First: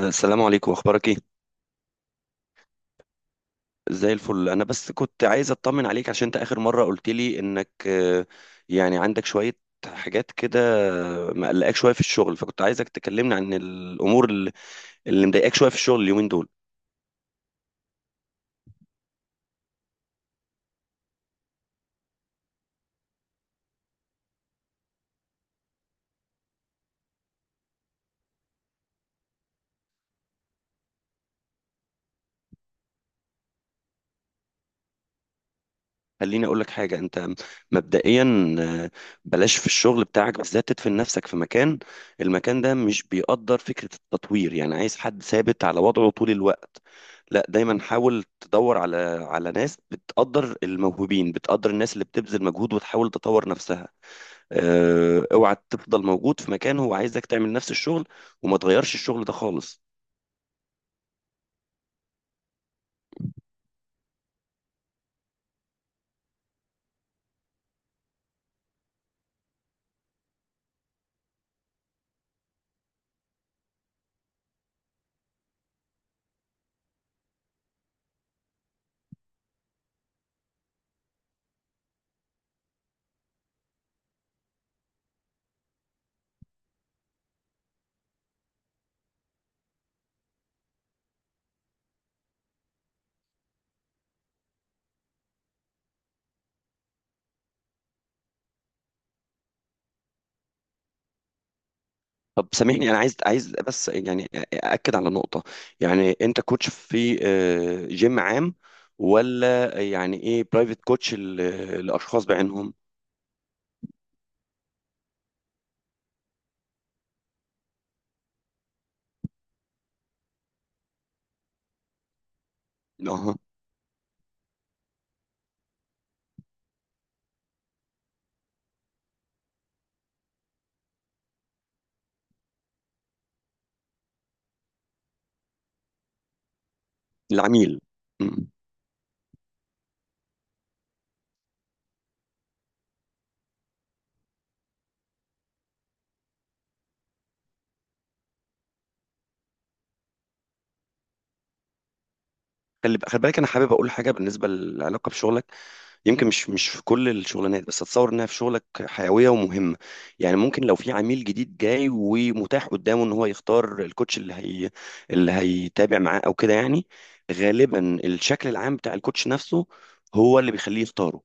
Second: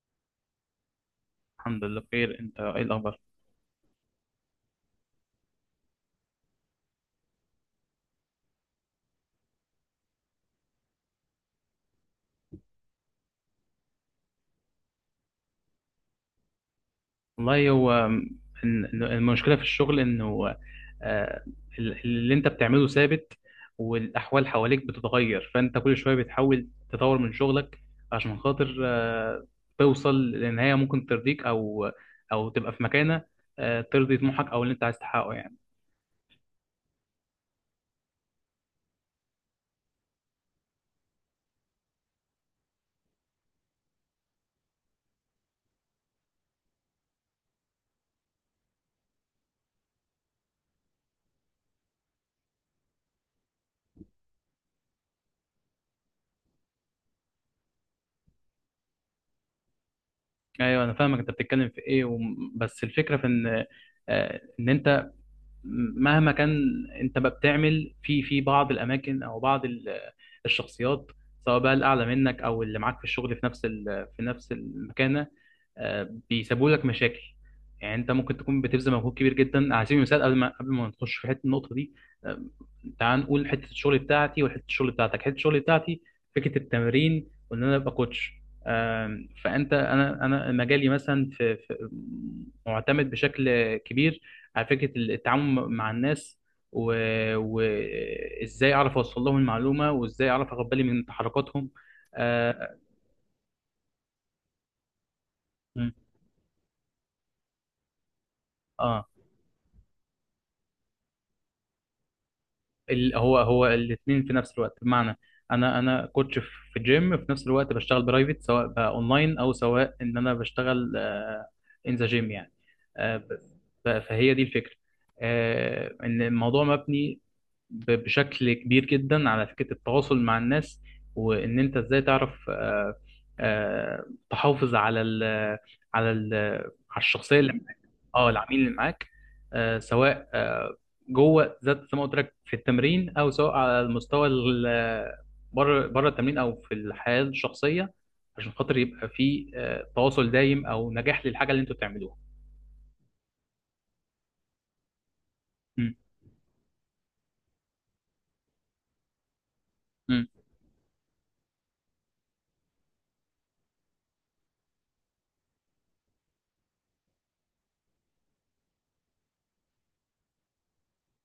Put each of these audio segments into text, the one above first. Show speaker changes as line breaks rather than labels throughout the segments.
السلام عليكم، اخبارك ايه؟
الحمد لله بخير. انت ايه الاخبار؟
زي الفل. انا بس كنت عايز اطمن عليك عشان انت اخر مره قلت لي انك يعني عندك شويه حاجات كده مقلقاك شويه في الشغل، فكنت عايزك تكلمني عن الامور اللي مضايقاك شويه في الشغل اليومين دول.
والله هو إن المشكله في الشغل انه آه، اللي انت بتعمله ثابت، والاحوال حواليك بتتغير، فانت كل شويه بتحاول تطور من شغلك عشان خاطر توصل لنهايه ممكن ترضيك، او تبقى في مكانه، ترضي طموحك او اللي انت عايز تحققه يعني.
خليني اقول لك حاجه. انت مبدئيا بلاش في الشغل بتاعك بالذات تدفن نفسك في مكان. المكان ده مش بيقدر فكره التطوير، يعني عايز حد ثابت على وضعه طول الوقت. لا، دايما حاول تدور على ناس بتقدر الموهوبين، بتقدر الناس اللي بتبذل مجهود وتحاول تطور نفسها. اوعى تفضل موجود في مكان هو عايزك تعمل نفس الشغل وما تغيرش الشغل ده خالص.
ايوه انا فاهمك، انت بتتكلم في ايه بس الفكره في ان ان انت مهما كان، انت بقى بتعمل في بعض الاماكن او بعض الشخصيات، سواء بقى الاعلى منك او اللي معاك في الشغل في نفس المكانه بيسببوا لك مشاكل. يعني انت ممكن تكون بتبذل مجهود كبير جدا، على سبيل المثال، قبل ما نخش في حته النقطه دي آه، تعال نقول حته الشغل بتاعتي وحته الشغل بتاعتك، حته الشغل بتاعتي فكره التمرين، وان انا ابقى كوتش. فانت انا مجالي مثلا معتمد بشكل كبير على فكرة التعامل مع الناس، وإزاي و... وإزاي أعرف أوصل لهم المعلومة، وإزاي أعرف أخد بالي من تحركاتهم
طب
آه,
سامحني، انا عايز بس يعني اكد على نقطه. يعني انت كوتش في جيم عام،
آه.
ولا يعني ايه، برايفت كوتش للاشخاص بعينهم؟
هو الاتنين في نفس الوقت، بمعنى أنا كوتش في جيم، في نفس الوقت بشتغل برايفت، سواء بقى أونلاين أو سواء إن أنا بشتغل إن ذا جيم يعني. آه
اها.
ب... فهي دي الفكرة، آه إن الموضوع مبني بشكل كبير جدا على فكرة التواصل مع الناس، وإن أنت إزاي تعرف آه، تحافظ على ال على الشخصية اللي معاك.
العميل.
اه،
مم.
العميل اللي معاك سواء جوه ذات زي ما قلت لك في التمرين، أو سواء على بره التمرين أو في الحياة الشخصية، عشان خاطر يبقى في تواصل دايم أو نجاح للحاجة اللي أنتوا بتعملوها.
خلي بالك، انا حابب اقول حاجه بالنسبه للعلاقه بشغلك.
م-
يمكن مش في كل الشغلانات، بس اتصور انها في شغلك حيويه ومهمه.
م.
يعني ممكن لو في عميل جديد جاي ومتاح قدامه ان هو يختار الكوتش، اللي هيتابع معاه او كده يعني. غالبا الشكل العام بتاع الكوتش نفسه هو اللي بيخليه يختاره.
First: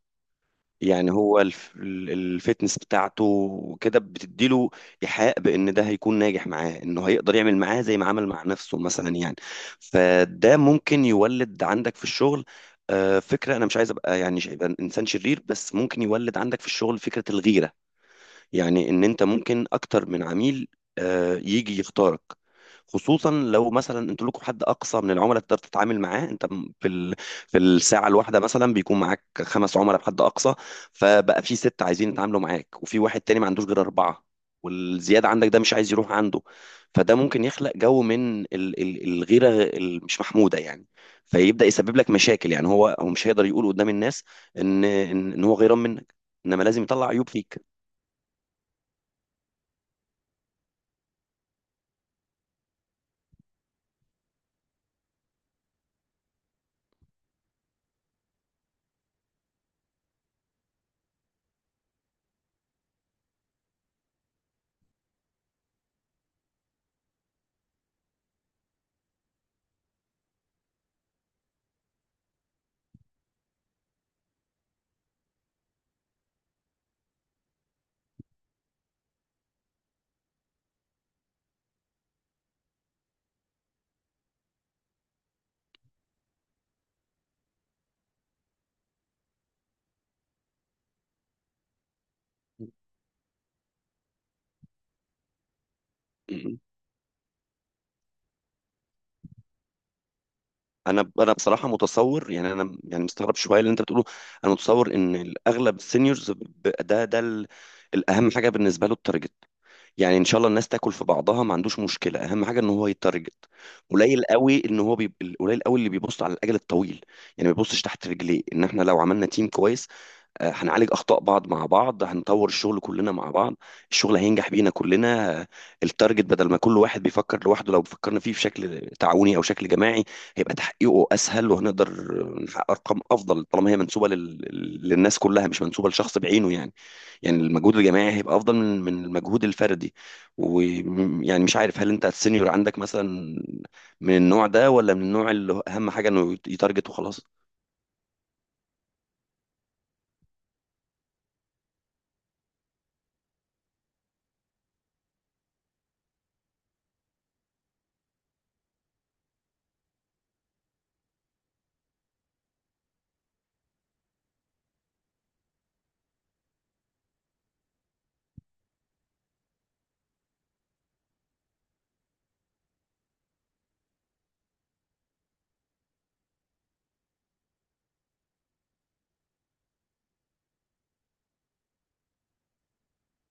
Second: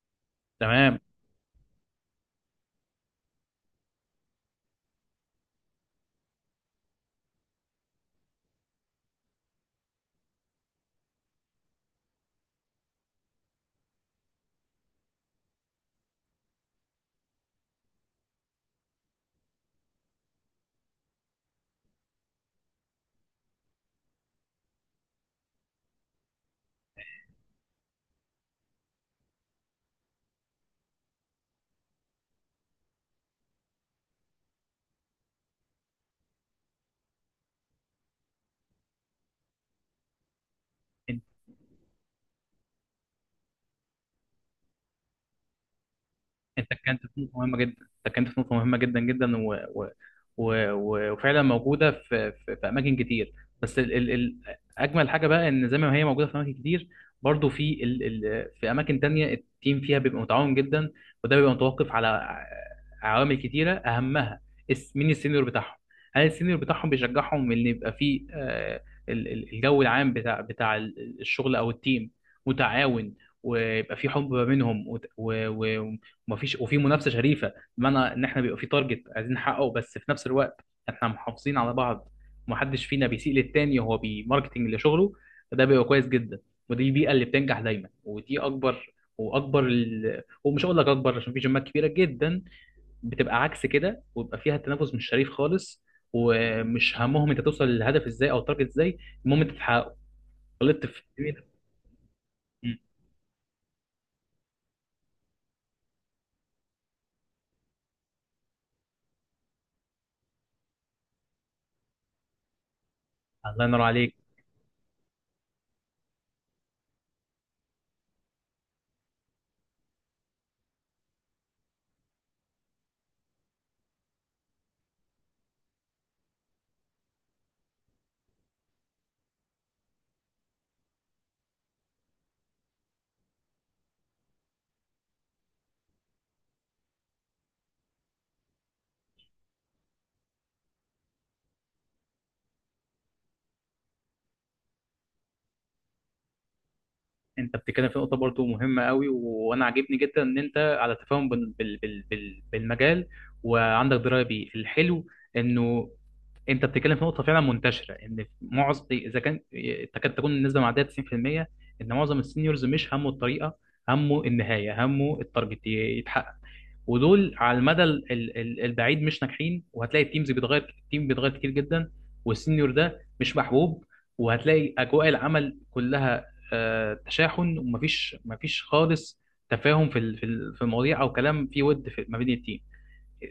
تمام.
يعني هو الفتنس بتاعته، وكده بتديله إيحاء بإن ده هيكون ناجح معاه، إنه هيقدر يعمل معاه زي ما عمل مع نفسه مثلا يعني. فده ممكن يولد عندك في الشغل فكرة. أنا مش عايز أبقى يعني أبقى إنسان شرير، بس ممكن يولد عندك في الشغل فكرة الغيرة. يعني ان انت ممكن اكتر من عميل يجي يختارك. خصوصا لو مثلا انتوا لكم حد اقصى من العملاء تقدر تتعامل معاه انت، في الساعه الواحده مثلا بيكون معاك خمس عملاء بحد اقصى. فبقى في ست عايزين يتعاملوا معاك، وفي واحد تاني ما عندوش غير اربعه، والزياده عندك ده مش عايز يروح عنده. فده ممكن يخلق جو من الغيره، مش محموده يعني. فيبدا يسبب لك مشاكل. يعني هو مش هيقدر يقول قدام الناس ان ان إن هو غيران منك، انما
انت
لازم
اتكلمت
يطلع
في
عيوب
نقطه مهمه
فيك.
جدا، اتكلمت في نقطه مهمه جدا جدا وفعلا موجوده في اماكن كتير، بس اجمل حاجه بقى ان زي ما هي موجوده في اماكن كتير، برضو في اماكن تانية التيم فيها بيبقى متعاون جدا، وده بيبقى متوقف على عوامل كتيره، اهمها مين السينيور بتاعهم. هل السينيور بتاعهم بيشجعهم ان يبقى في الجو العام بتاع الشغل او التيم متعاون، ويبقى في حب ما بينهم، وفي منافسه شريفه، بمعنى ان احنا بيبقى في تارجت عايزين نحققه، بس في نفس الوقت احنا محافظين على بعض، ومحدش فينا بيسيء للتاني وهو بيماركتنج لشغله، فده بيبقى كويس جدا. ودي البيئه اللي بتنجح دايما، ودي اكبر واكبر ومش هقول لك اكبر، عشان في جيمات كبيره جدا بتبقى عكس كده، ويبقى فيها التنافس مش شريف خالص، ومش همهم انت توصل للهدف ازاي او التارجت ازاي، المهم انت تحققه. غلطت في
انا
التيمين.
بصراحه متصور، يعني انا، يعني مستغرب شويه اللي انت بتقوله. انا متصور ان الاغلب السينيورز، الاهم حاجه بالنسبه له التارجت. يعني ان شاء الله الناس تاكل في بعضها، ما عندوش مشكله، اهم حاجه ان هو يتارجت.
الله ينور عليك.
قليل قوي ان هو بيب... قليل قوي اللي بيبص على الاجل الطويل، يعني ما بيبصش تحت رجليه. ان احنا لو عملنا تيم كويس، هنعالج اخطاء بعض مع بعض، هنطور الشغل كلنا مع بعض، الشغل هينجح بينا كلنا. التارجت، بدل ما كل واحد بيفكر لوحده، لو فكرنا فيه بشكل تعاوني او شكل جماعي هيبقى تحقيقه اسهل، وهنقدر نحقق ارقام افضل طالما هي منسوبه للناس كلها، مش منسوبه لشخص بعينه يعني المجهود الجماعي هيبقى افضل من المجهود الفردي. ويعني مش عارف، هل انت السينيور عندك مثلا من النوع ده، ولا من النوع اللي اهم حاجه انه يتارجت وخلاص؟
انت بتتكلم في نقطه برضو مهمه قوي، وانا عاجبني جدا ان انت على تفاهم بالمجال، وعندك درايه بيه. الحلو انه انت بتتكلم في نقطه فعلا منتشره، ان معظم، اذا كان، تكاد تكون النسبه معديه 90%، ان معظم السينيورز مش همه الطريقه، همه النهايه، همه التارجت يتحقق، ودول على المدى البعيد مش ناجحين، وهتلاقي التيمز بيتغير، التيم بيتغير كتير جدا، والسينيور ده مش محبوب، وهتلاقي اجواء العمل كلها تشاحن، ومفيش خالص تفاهم في المواضيع، او كلام فيه ود في ما بين التيم،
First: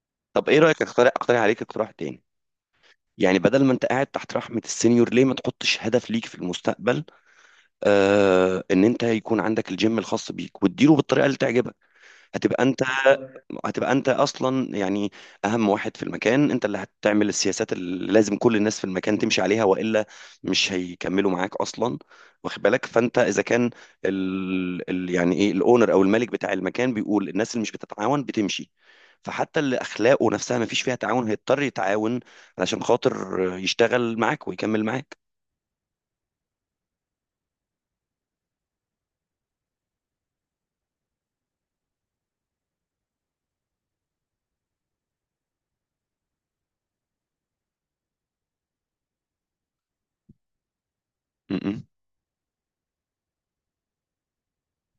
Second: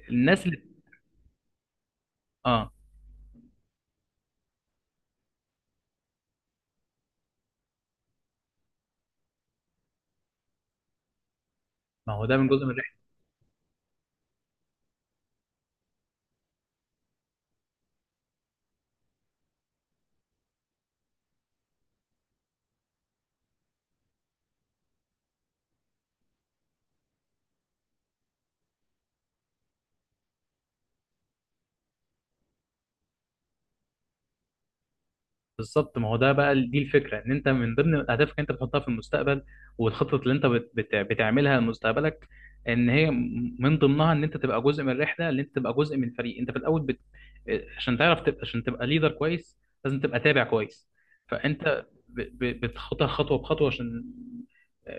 الناس
طب
اللي.
ايه رايك، اقترح عليك اقتراح تاني.
اه،
يعني بدل ما انت قاعد تحت رحمة السينيور، ليه ما تحطش هدف ليك في المستقبل؟ ان انت يكون عندك الجيم الخاص بيك وتديره بالطريقة اللي تعجبك.
ما هو ده من
هتبقى
جزء من.
انت هتبقى انت اصلا يعني اهم واحد في المكان. انت اللي هتعمل السياسات اللي لازم كل الناس في المكان تمشي عليها، والا مش هيكملوا معاك اصلا. واخد بالك؟ فانت اذا كان يعني ايه الاونر او الملك بتاع المكان بيقول الناس اللي مش بتتعاون بتمشي، فحتى اللي اخلاقه نفسها ما فيش فيها تعاون هيضطر يتعاون علشان خاطر يشتغل معاك ويكمل معاك.
بالظبط، ما هو ده بقى دي الفكره، ان انت من ضمن اهدافك انت بتحطها في المستقبل، والخطط اللي انت بتعملها لمستقبلك، ان هي من ضمنها ان انت تبقى جزء من الرحله، ان انت تبقى جزء من فريق، انت في الاول عشان تعرف تبقى، عشان تبقى ليدر كويس لازم تبقى تابع كويس،
م-
فانت بتخطها خطوه بخطوه، عشان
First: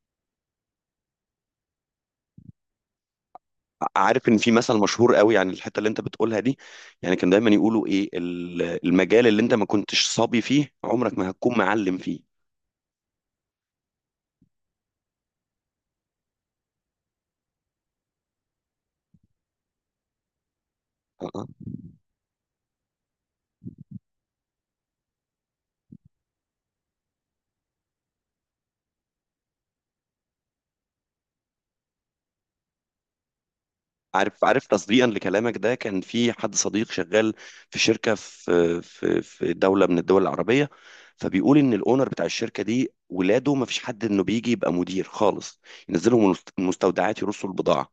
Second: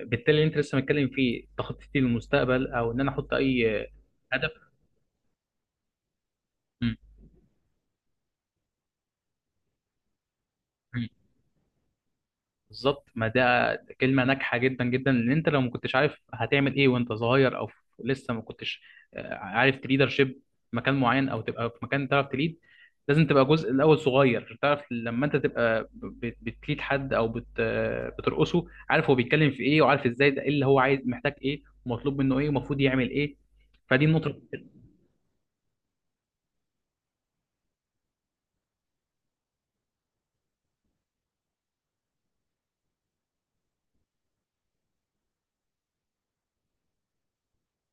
بالتالي اللي انت لسه متكلم فيه تخطيطي للمستقبل، او ان انا احط اي
عارف ان
هدف.
في مثل مشهور قوي، يعني الحته اللي انت بتقولها دي، يعني كان دايما يقولوا ايه، المجال اللي انت ما كنتش صبي فيه
م-
عمرك ما هتكون معلم فيه.
بالظبط، ما ده كلمة ناجحة جدا جدا، ان انت لو ما كنتش عارف هتعمل ايه وانت صغير، او لسه ما كنتش عارف تليدر شيب مكان معين، او تبقى في مكان تعرف تليد، لازم تبقى جزء الاول صغير، عشان تعرف لما انت تبقى بتليد حد، او بت آه، بترقصه، عارف هو بيتكلم في ايه، وعارف ازاي ده ايه اللي هو عايز، محتاج ايه، ومطلوب منه ايه، ومفروض يعمل ايه، فدي النقطة،
عارف عارف، تصديقا لكلامك ده، كان في حد صديق شغال في شركه في دوله من الدول العربيه. فبيقول ان الاونر بتاع الشركه دي ولاده ما فيش حد انه بيجي يبقى مدير خالص. ينزلهم المستودعات، يرصوا البضاعه،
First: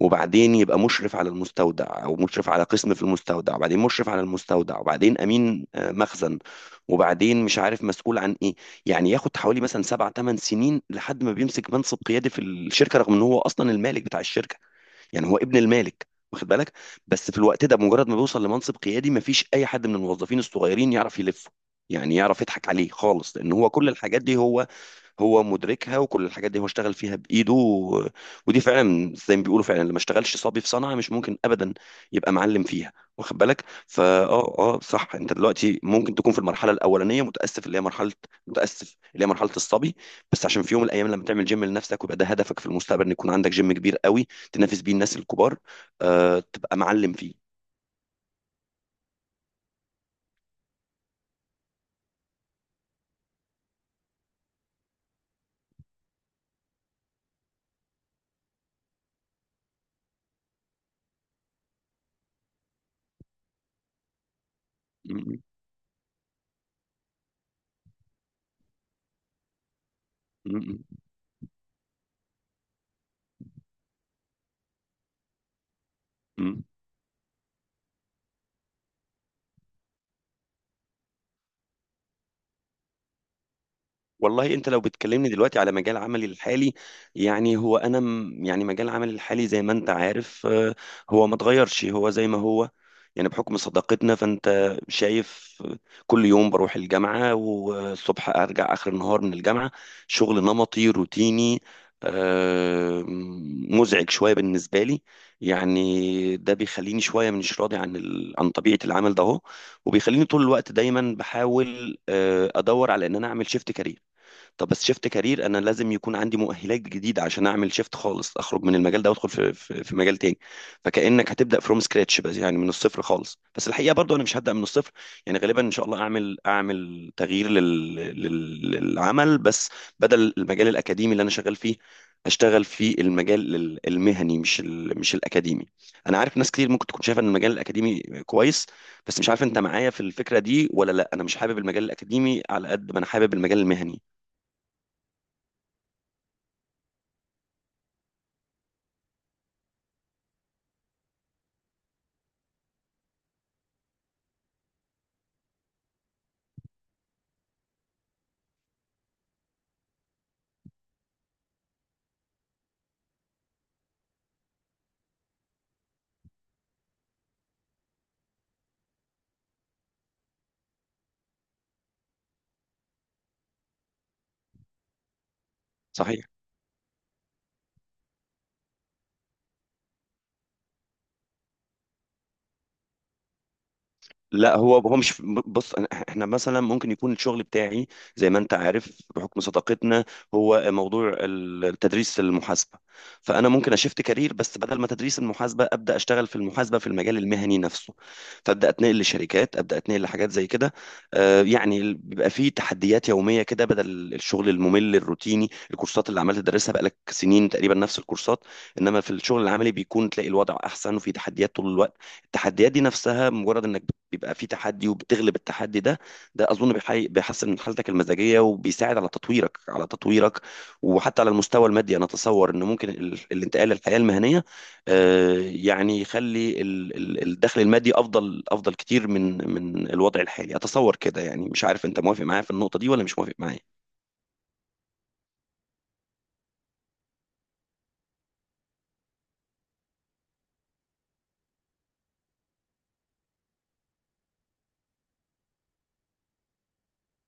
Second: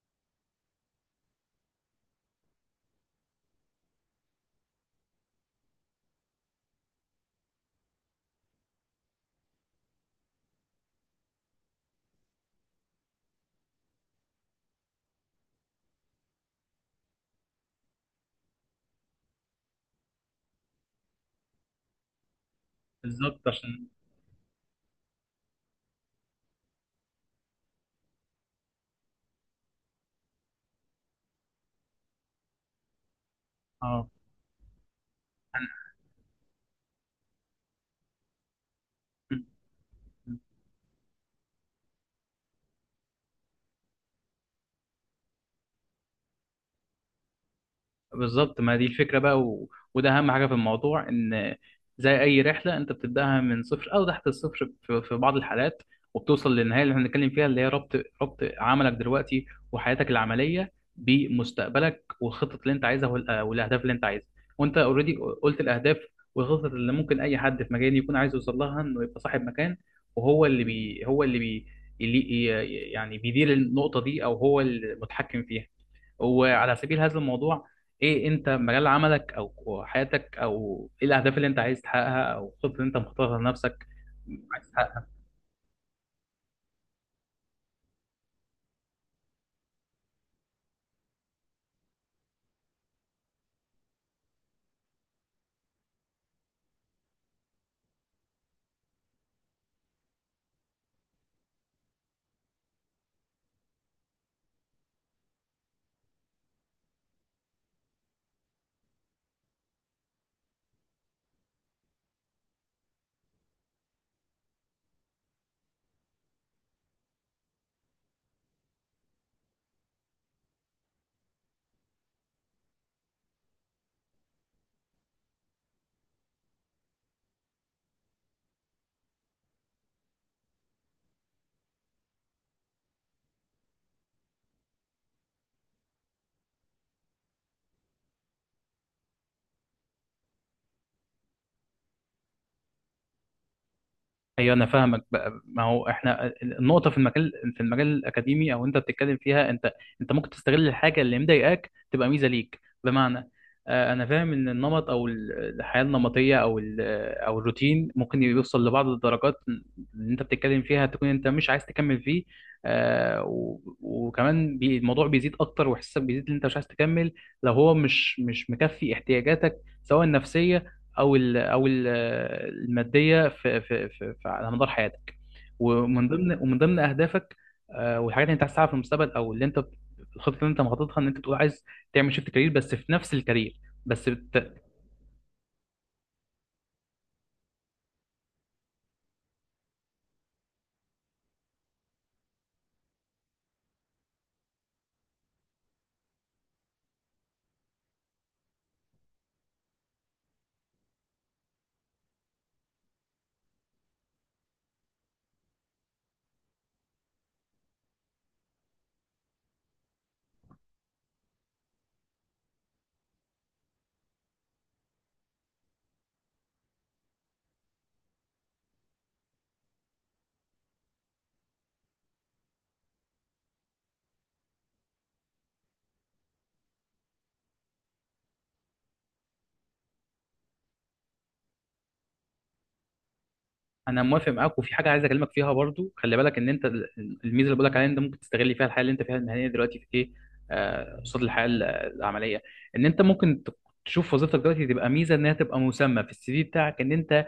وبعدين يبقى مشرف على المستودع، او مشرف على قسم في المستودع، وبعدين مشرف على المستودع، وبعدين امين مخزن، وبعدين مش عارف مسؤول عن ايه. يعني ياخد حوالي مثلا سبع ثمان سنين لحد ما بيمسك منصب قيادي في الشركه، رغم ان هو اصلا المالك بتاع الشركه. يعني هو ابن المالك، واخد بالك؟ بس في الوقت ده مجرد ما بيوصل لمنصب قيادي، مفيش اي حد من الموظفين الصغيرين يعرف يلفه. يعني يعرف يضحك عليه خالص،
بالظبط
لان هو
عشان.
كل الحاجات دي هو مدركها، وكل الحاجات دي هو اشتغل فيها بايده. و... ودي فعلا زي ما بيقولوا، فعلا، اللي ما اشتغلش صبي في صنعه مش ممكن ابدا يبقى معلم فيها. واخد بالك؟ فا
اه،
صح. انت دلوقتي ممكن تكون في المرحله الاولانيه، متاسف اللي هي مرحله الصبي. بس عشان في يوم من الايام لما تعمل جيم لنفسك ويبقى ده هدفك في المستقبل، ان يكون عندك جيم كبير قوي تنافس بيه الناس الكبار، تبقى معلم فيه.
بالظبط، ما دي الفكرة بقى، وده أهم حاجة في الموضوع، إن زي أي رحلة أنت بتبدأها من صفر، أو تحت الصفر في بعض الحالات، وبتوصل للنهاية اللي احنا بنتكلم فيها، اللي هي ربط، ربط عملك دلوقتي وحياتك العملية بمستقبلك، والخطط اللي أنت عايزها والأهداف اللي أنت عايزها، وأنت أوريدي
م-
قلت الأهداف والخطط اللي ممكن أي حد في مجالي يكون عايز يوصل لها، إنه يبقى صاحب مكان، وهو
م-
اللي
م-
بي... هو اللي بي... اللي ي- يعني بيدير النقطة دي، أو هو المتحكم فيها،
م-
وعلى سبيل هذا الموضوع، ايه انت مجال عملك او حياتك، او ايه الاهداف اللي انت عايز تحققها، او الخطط اللي انت مختارها لنفسك،
والله انت
عايز
لو
تحققها.
بتكلمني دلوقتي على مجال عملي الحالي، يعني هو انا يعني مجال عملي الحالي زي ما انت عارف، هو ما اتغيرش، هو زي ما هو. يعني بحكم صداقتنا فانت شايف، كل يوم بروح الجامعة والصبح ارجع اخر النهار من الجامعة. شغل نمطي روتيني، مزعج شوية بالنسبة لي. يعني ده بيخليني شوية مش راضي عن عن طبيعة العمل ده اهو، وبيخليني طول الوقت دايما بحاول ادور على ان انا اعمل شيفت كارير. طب بس شيفت كارير انا لازم يكون عندي مؤهلات جديده عشان اعمل شيفت خالص، اخرج من المجال ده وادخل في مجال تاني. فكانك هتبدا فروم سكراتش، بس يعني من الصفر خالص. بس الحقيقه برضو انا مش هبدا من الصفر. يعني غالبا ان شاء الله اعمل تغيير للعمل. بس بدل المجال الاكاديمي اللي انا شغال فيه اشتغل في المجال المهني، مش مش الاكاديمي. انا عارف ناس كتير ممكن تكون شايفه ان المجال الاكاديمي كويس، بس مش عارف انت معايا في الفكره دي ولا لا. انا مش حابب المجال الاكاديمي على قد ما انا حابب المجال المهني.
ايوه انا فاهمك بقى، ما هو احنا النقطه في المجال الاكاديمي، او انت بتتكلم فيها، انت. انت ممكن تستغل الحاجه اللي مضايقاك تبقى ميزه ليك، بمعنى انا فاهم، ان النمط او الحياه النمطيه، او الروتين، ممكن يوصل لبعض الدرجات اللي انت بتتكلم فيها، تكون انت مش عايز تكمل فيه، وكمان الموضوع بيزيد اكتر، واحساسك بيزيد ان انت مش عايز تكمل، لو هو مش مكفي احتياجاتك، سواء النفسيه، او ال او ال الماديه على مدار حياتك،
صحيح.
ومن ضمن اهدافك، والحاجات اللي انت عايز تعملها في المستقبل، او اللي انت الخطه اللي انت مخططها، ان انت بتقول عايز تعمل شيفت كارير، بس في نفس الكارير بس
لا،
بت...
هو مش. بص، احنا مثلا ممكن يكون الشغل بتاعي، زي ما انت عارف بحكم صداقتنا، هو موضوع تدريس المحاسبه. فانا ممكن اشفت كارير، بس بدل ما تدريس المحاسبه ابدا اشتغل في المحاسبه في المجال المهني نفسه. فابدا اتنقل لشركات، ابدا اتنقل لحاجات زي كده. يعني بيبقى فيه تحديات يوميه كده بدل الشغل الممل الروتيني، الكورسات اللي عمال تدرسها بقالك سنين تقريبا نفس الكورسات. انما في الشغل العملي بيكون تلاقي الوضع احسن وفي تحديات طول الوقت. التحديات دي نفسها، مجرد انك بيبقى في تحدي وبتغلب التحدي ده، ده اظن بيحسن من حالتك المزاجيه، وبيساعد على تطويرك. وحتى على المستوى المادي انا اتصور ان ممكن الانتقال للحياه المهنيه، يعني يخلي الدخل المادي افضل كتير من الوضع الحالي، اتصور كده. يعني مش عارف انت موافق معايا في النقطه دي ولا مش موافق معايا.
انا موافق معاك، وفي حاجه عايز اكلمك فيها برضو، خلي بالك ان انت الميزه اللي بقول لك عليها، ان انت ممكن تستغل فيها الحياه اللي انت فيها المهنيه دلوقتي في ايه، قصاد الحياه العمليه، ان انت ممكن تشوف وظيفتك دلوقتي تبقى ميزه، انها تبقى مسمى في السي في بتاعك، ان انت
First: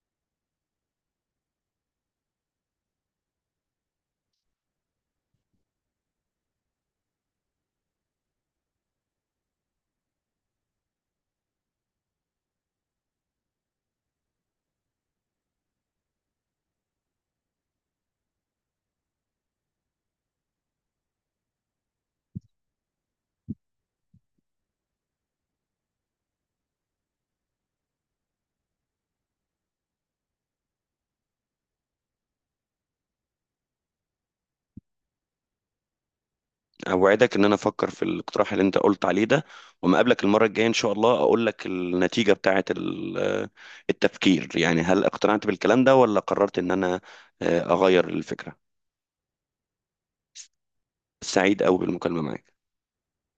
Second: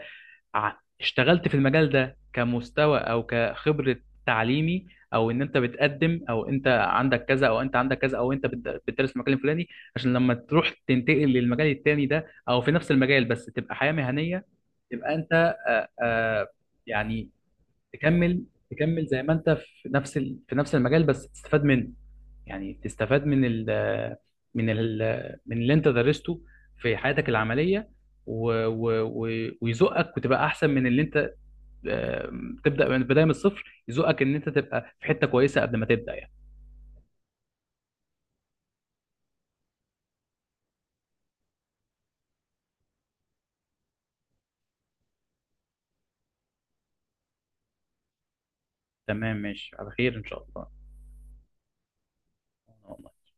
ع- اشتغلت في المجال ده كمستوى او كخبرة تعليمي، او ان انت بتقدم، او انت عندك كذا، او انت عندك كذا، او انت بتدرس في المجال الفلاني، عشان لما تروح تنتقل للمجال التاني ده، او في نفس المجال بس تبقى حياة مهنية، تبقى انت آه، آه، يعني تكمل تكمل زي ما انت في في نفس المجال بس تستفاد منه، يعني تستفاد من ال من اللي انت درسته في حياتك العمليه، و و و ويزقك وتبقى احسن من اللي انت تبدا من بدايه من الصفر، يزقك ان انت تبقى في حته كويسه قبل ما تبدا يعني.
اوعدك ان انا افكر في الاقتراح اللي انت قلت عليه ده، وما اقابلك المره الجايه ان شاء الله اقول لك النتيجه بتاعه التفكير. يعني هل اقتنعت بالكلام ده، ولا قررت ان انا اغير الفكره.
تمام، ماشي على خير ان شاء
سعيد قوي بالمكالمه معاك.
الله.